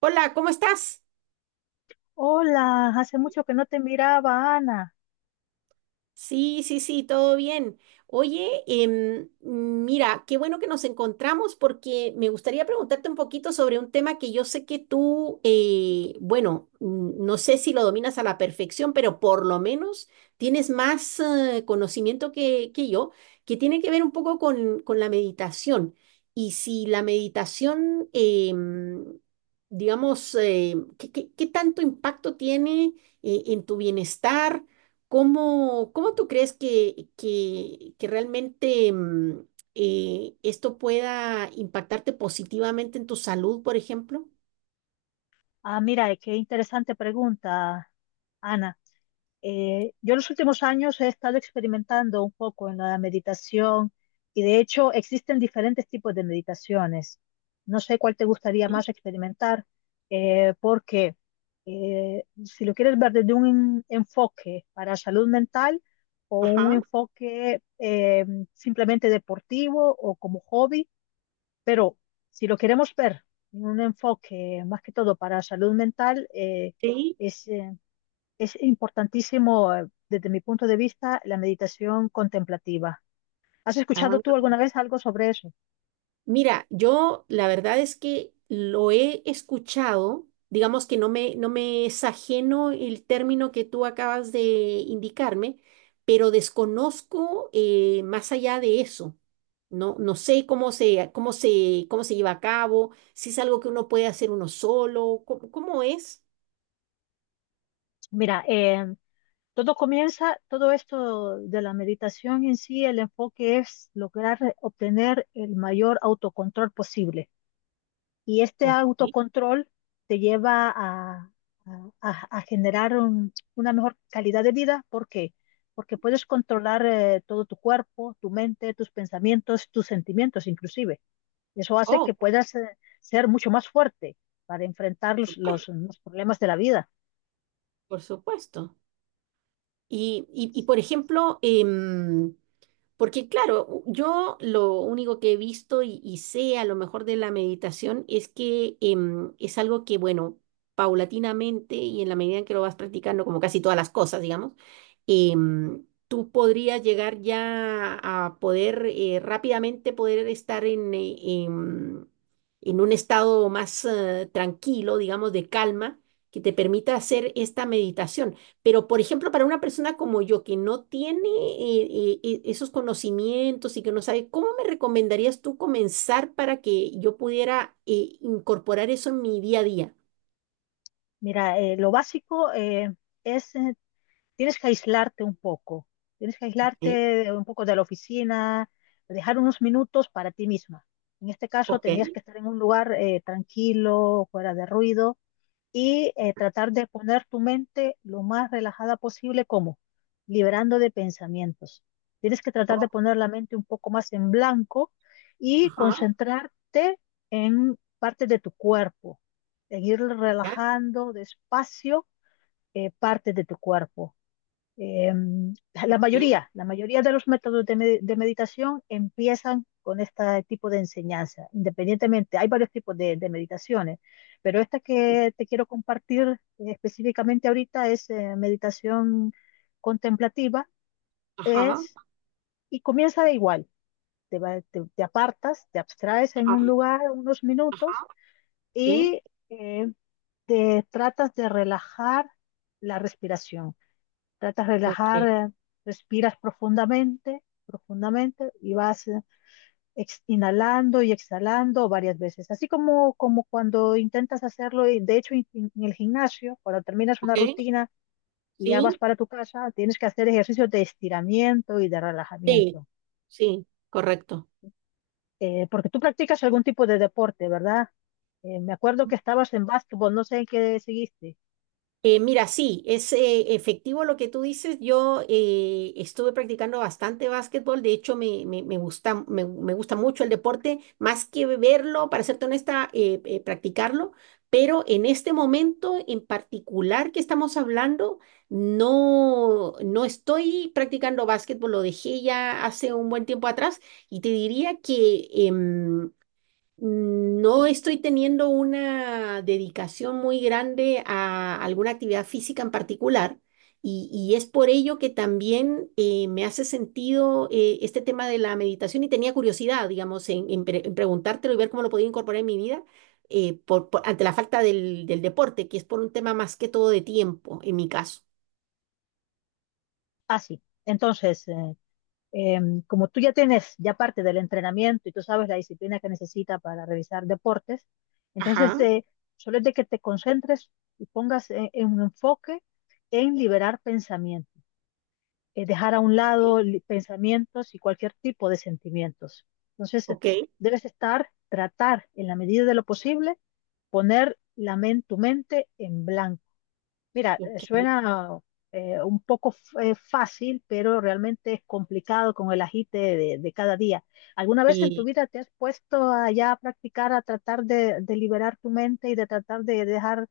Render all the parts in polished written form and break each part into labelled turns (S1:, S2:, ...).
S1: Hola, ¿cómo estás?
S2: Hola, hace mucho que no te miraba, Ana.
S1: Sí, sí, sí, todo bien. Oye, mira, qué bueno que nos encontramos porque me gustaría preguntarte un poquito sobre un tema que yo sé que tú, bueno, no sé si lo dominas a la perfección, pero por lo menos tienes más conocimiento que yo, que tiene que ver un poco con la meditación. Y si la meditación, digamos, ¿qué, qué tanto impacto tiene en tu bienestar? ¿Cómo, cómo tú crees que realmente esto pueda impactarte positivamente en tu salud, por ejemplo?
S2: Ah, mira, qué interesante pregunta, Ana. Yo en los últimos años he estado experimentando un poco en la meditación y de hecho existen diferentes tipos de meditaciones. No sé cuál te gustaría más experimentar, porque si lo quieres ver desde un enfoque para salud mental o un
S1: Ajá,
S2: enfoque simplemente deportivo o como hobby. Pero si lo queremos ver en un enfoque más que todo para salud mental,
S1: sí.
S2: es, eh, es importantísimo, desde mi punto de vista, la meditación contemplativa. ¿Has escuchado tú alguna vez algo sobre eso?
S1: Mira, yo la verdad es que lo he escuchado, digamos que no me, no me es ajeno el término que tú acabas de indicarme, pero desconozco más allá de eso. No, no sé cómo se, cómo se, cómo se lleva a cabo, si es algo que uno puede hacer uno solo, cómo, cómo es.
S2: Mira, todo comienza, todo esto de la meditación en sí, el enfoque es lograr obtener el mayor autocontrol posible. Y este
S1: Ok.
S2: autocontrol te lleva a, a generar una mejor calidad de vida. ¿Por qué? Porque puedes controlar todo tu cuerpo, tu mente, tus pensamientos, tus sentimientos inclusive. Eso hace
S1: Oh,
S2: que
S1: por
S2: puedas ser mucho más fuerte para enfrentar
S1: supuesto,
S2: los problemas de la vida.
S1: por supuesto. Y, por ejemplo, porque claro, yo lo único que he visto y sé a lo mejor de la meditación es que es algo que, bueno, paulatinamente y en la medida en que lo vas practicando, como casi todas las cosas, digamos, tú podrías llegar ya a poder rápidamente poder estar en, em, en un estado más tranquilo, digamos, de calma, que te permita hacer esta meditación. Pero, por ejemplo, para una persona como yo que no tiene esos conocimientos y que no sabe, ¿cómo me recomendarías tú comenzar para que yo pudiera incorporar eso en mi día a día?
S2: Mira, lo básico es: tienes que aislarte un poco, tienes que
S1: Ok,
S2: aislarte un poco de la oficina, dejar unos minutos para ti misma. En este caso,
S1: ok,
S2: tendrías que estar en un lugar tranquilo, fuera de ruido, y tratar de poner tu mente lo más relajada posible, como liberando de pensamientos. Tienes que tratar de
S1: oh,
S2: poner la mente un poco más en blanco y
S1: ajá,
S2: concentrarte en partes de tu cuerpo, seguir
S1: ya,
S2: relajando despacio partes de tu cuerpo. eh, la
S1: ok,
S2: mayoría, la mayoría de los métodos de meditación empiezan con este tipo de enseñanza. Independientemente, hay varios tipos de meditaciones, pero esta que te quiero compartir específicamente ahorita es meditación contemplativa,
S1: ajá,
S2: es, y comienza de igual, te, te apartas, te abstraes en
S1: ajá,
S2: un lugar unos
S1: ajá,
S2: minutos
S1: sí,
S2: y eh, te tratas de relajar la respiración, tratas de relajar,
S1: ok,
S2: respiras profundamente, profundamente y vas inhalando y exhalando varias veces, así como, como cuando intentas hacerlo. Y de hecho, en el gimnasio, cuando terminas una
S1: ok,
S2: rutina y ya vas
S1: sí,
S2: para tu casa, tienes que hacer ejercicios de estiramiento y de
S1: sí,
S2: relajamiento.
S1: sí, correcto.
S2: Porque tú practicas algún tipo de deporte, ¿verdad? Me acuerdo que estabas en básquetbol, no sé en qué seguiste.
S1: Mira, sí, es efectivo lo que tú dices. Yo estuve practicando bastante básquetbol, de hecho me, me gusta, me gusta mucho el deporte, más que verlo, para serte honesta, practicarlo, pero en este momento en particular que estamos hablando, no, no estoy practicando básquetbol, lo dejé ya hace un buen tiempo atrás y te diría que... no estoy teniendo una dedicación muy grande a alguna actividad física en particular y es por ello que también me hace sentido este tema de la meditación y tenía curiosidad, digamos, en, en preguntártelo y ver cómo lo podía incorporar en mi vida ante la falta del, del deporte, que es por un tema más que todo de tiempo en mi caso.
S2: Ah, sí. Entonces, eh, como tú ya tienes ya parte del entrenamiento y tú sabes la disciplina que necesita para realizar deportes, entonces
S1: Ajá,
S2: solo es de que te concentres y pongas en un enfoque en liberar pensamientos, dejar a un lado pensamientos y cualquier tipo de sentimientos. Entonces,
S1: ok,
S2: debes estar, tratar en la medida de lo posible, poner la tu mente en blanco. Mira,
S1: ok. Ok.
S2: suena un poco fácil, pero realmente es complicado con el agite de cada día. ¿Alguna vez en tu vida te has puesto a ya a practicar, a tratar de liberar tu mente y de tratar de dejar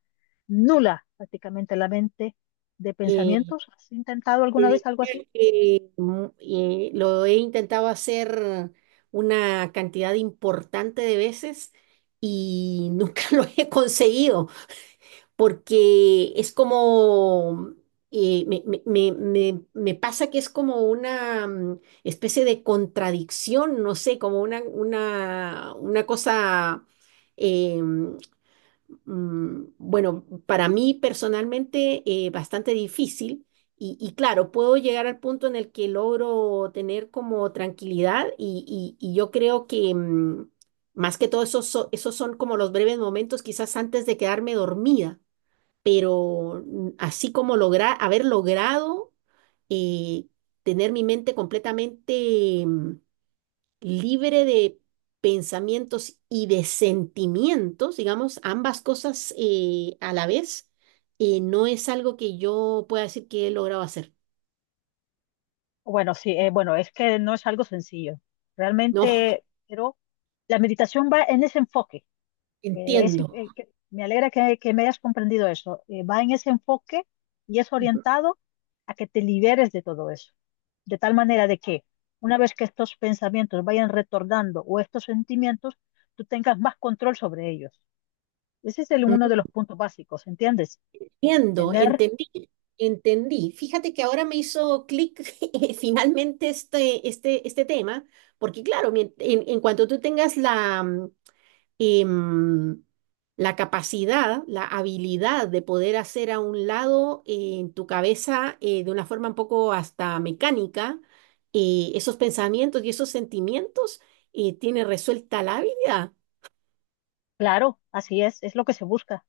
S2: nula prácticamente la mente de
S1: Y,
S2: pensamientos? ¿Has intentado
S1: te
S2: alguna vez algo así?
S1: diría que lo he intentado hacer una cantidad importante de veces y nunca lo he conseguido porque es como, me, me pasa que es como una especie de contradicción, no sé, como una cosa... em, bueno, para mí personalmente bastante difícil y claro, puedo llegar al punto en el que logro tener como tranquilidad y, y yo creo que más que todo esos, esos son como los breves momentos quizás antes de quedarme dormida, pero así como lograr, haber logrado eh, tener mi mente completamente... libre de pensamientos y de sentimientos, digamos, ambas cosas a la vez, no es algo que yo pueda decir que he logrado hacer.
S2: Bueno, sí, bueno, es que no es algo sencillo.
S1: No,
S2: Realmente, pero la meditación va en ese enfoque.
S1: entiendo.
S2: Me alegra que me hayas comprendido eso. Va en ese enfoque y es
S1: Ujú.
S2: orientado a que te liberes de todo eso. De tal manera de que una vez que estos pensamientos vayan retornando o estos sentimientos, tú tengas más control sobre ellos. Ese es el, uno de los puntos básicos, ¿entiendes?
S1: Entiendo,
S2: Tener
S1: entendí, entendí. Fíjate que ahora me hizo clic finalmente este, este, este tema, porque claro, en cuanto tú tengas la, em, la capacidad, la habilidad de poder hacer a un lado en tu cabeza de una forma un poco hasta mecánica esos pensamientos y esos sentimientos, tiene resuelta la vida.
S2: claro, así es lo que se busca.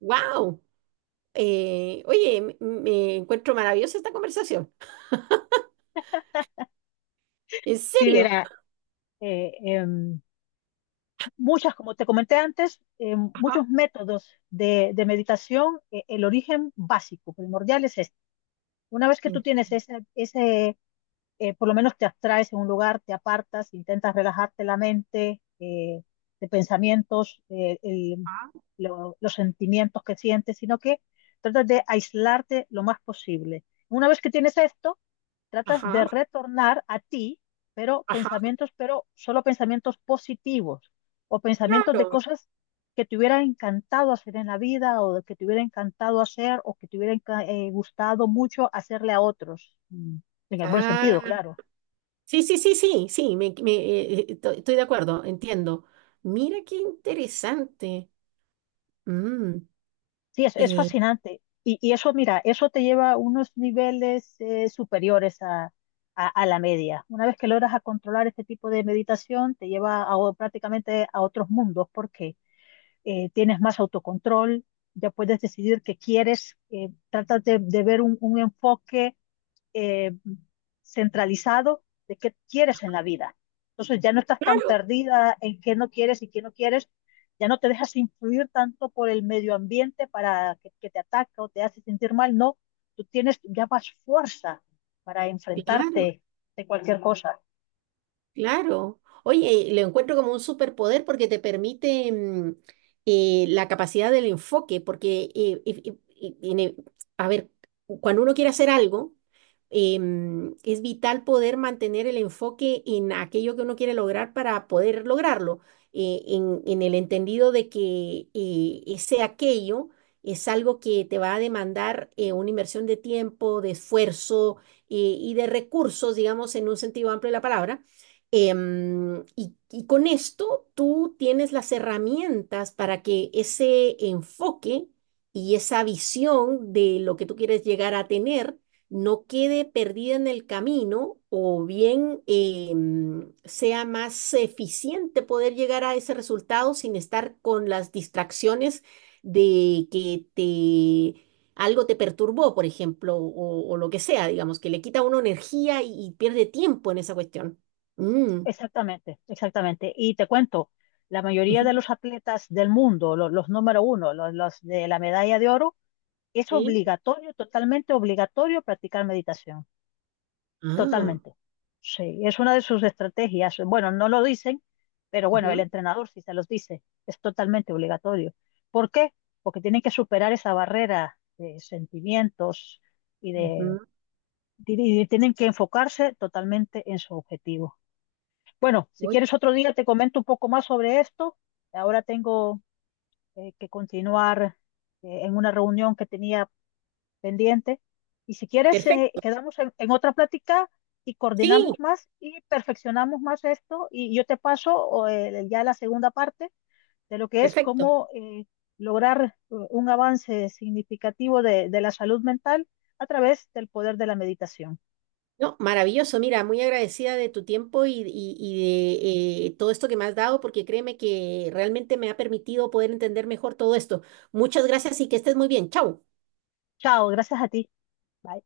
S1: ¡Wow! Oye, me encuentro maravillosa esta conversación. ¿En
S2: Sí,
S1: serio?
S2: mira, eh, em, muchas, como te comenté antes,
S1: Ajá.
S2: muchos métodos de meditación, el origen básico, primordial es este. Una vez que tú tienes ese, ese por lo menos te abstraes en un lugar, te apartas, intentas relajarte la mente de pensamientos,
S1: Ajá.
S2: los sentimientos que sientes, sino que tratas de aislarte lo más posible. Una vez que tienes esto, tratas de
S1: Ajá.
S2: retornar a ti, pero
S1: Ajá.
S2: pensamientos, pero solo pensamientos positivos o pensamientos de
S1: Claro.
S2: cosas que te hubiera encantado hacer en la vida o que te hubiera encantado hacer o que te hubiera gustado mucho hacerle a otros, mm, en el buen sentido,
S1: Ah.
S2: claro.
S1: Sí, sí, sí, sí, sí, me, estoy de acuerdo, entiendo. Mira qué interesante. Mm,
S2: Sí, es
S1: eh,
S2: fascinante. Y eso, mira, eso te lleva a unos niveles superiores a, a la media. Una vez que logras a controlar este tipo de meditación, te lleva a prácticamente a otros mundos. ¿Por qué? Tienes más autocontrol, ya puedes decidir qué quieres, tratas de ver un enfoque eh, centralizado de qué quieres en la vida. Entonces ya no estás tan
S1: claro,
S2: perdida en qué no quieres y qué no quieres, ya no te dejas influir tanto por el medio ambiente para que te ataca o te hace sentir mal, no, tú tienes ya más fuerza para
S1: claro.
S2: enfrentarte de cualquier cosa.
S1: Claro. Oye, lo encuentro como un superpoder porque te permite la capacidad del enfoque, porque, a ver, cuando uno quiere hacer algo, es vital poder mantener el enfoque en aquello que uno quiere lograr para poder lograrlo, en el entendido de que ese aquello es algo que te va a demandar una inversión de tiempo, de esfuerzo y de recursos, digamos, en un sentido amplio de la palabra. Y con esto tú tienes las herramientas para que ese enfoque y esa visión de lo que tú quieres llegar a tener no quede perdida en el camino o bien sea más eficiente poder llegar a ese resultado sin estar con las distracciones de que te... Algo te perturbó, por ejemplo, o lo que sea, digamos, que le quita a uno energía y pierde tiempo en esa cuestión. Mm,
S2: Exactamente, exactamente. Y te cuento, la mayoría
S1: Ujú,
S2: de los atletas del mundo, los, número uno, los de la medalla de oro, es
S1: sí.
S2: obligatorio, totalmente obligatorio practicar meditación,
S1: Ah,
S2: totalmente. Sí, es una de sus estrategias. Bueno, no lo dicen, pero bueno, el
S1: ujú,
S2: entrenador sí se los dice, es totalmente obligatorio. ¿Por qué? Porque tienen que superar esa barrera de sentimientos y de,
S1: ujú.
S2: y tienen que enfocarse totalmente en su objetivo. Bueno, si
S1: Uy.
S2: quieres otro día te comento un poco más sobre esto. Ahora tengo que continuar en una reunión que tenía pendiente. Y si quieres,
S1: Perfecto.
S2: quedamos en otra plática y
S1: Sí,
S2: coordinamos más y perfeccionamos más esto. Y yo te paso o, ya la segunda parte de lo que es
S1: perfecto.
S2: cómo lograr un avance significativo de la salud mental a través del poder de la meditación.
S1: No, maravilloso. Mira, muy agradecida de tu tiempo y, y de todo esto que me has dado, porque créeme que realmente me ha permitido poder entender mejor todo esto. Muchas gracias y que estés muy bien. Chao.
S2: Chao, gracias a ti. Bye.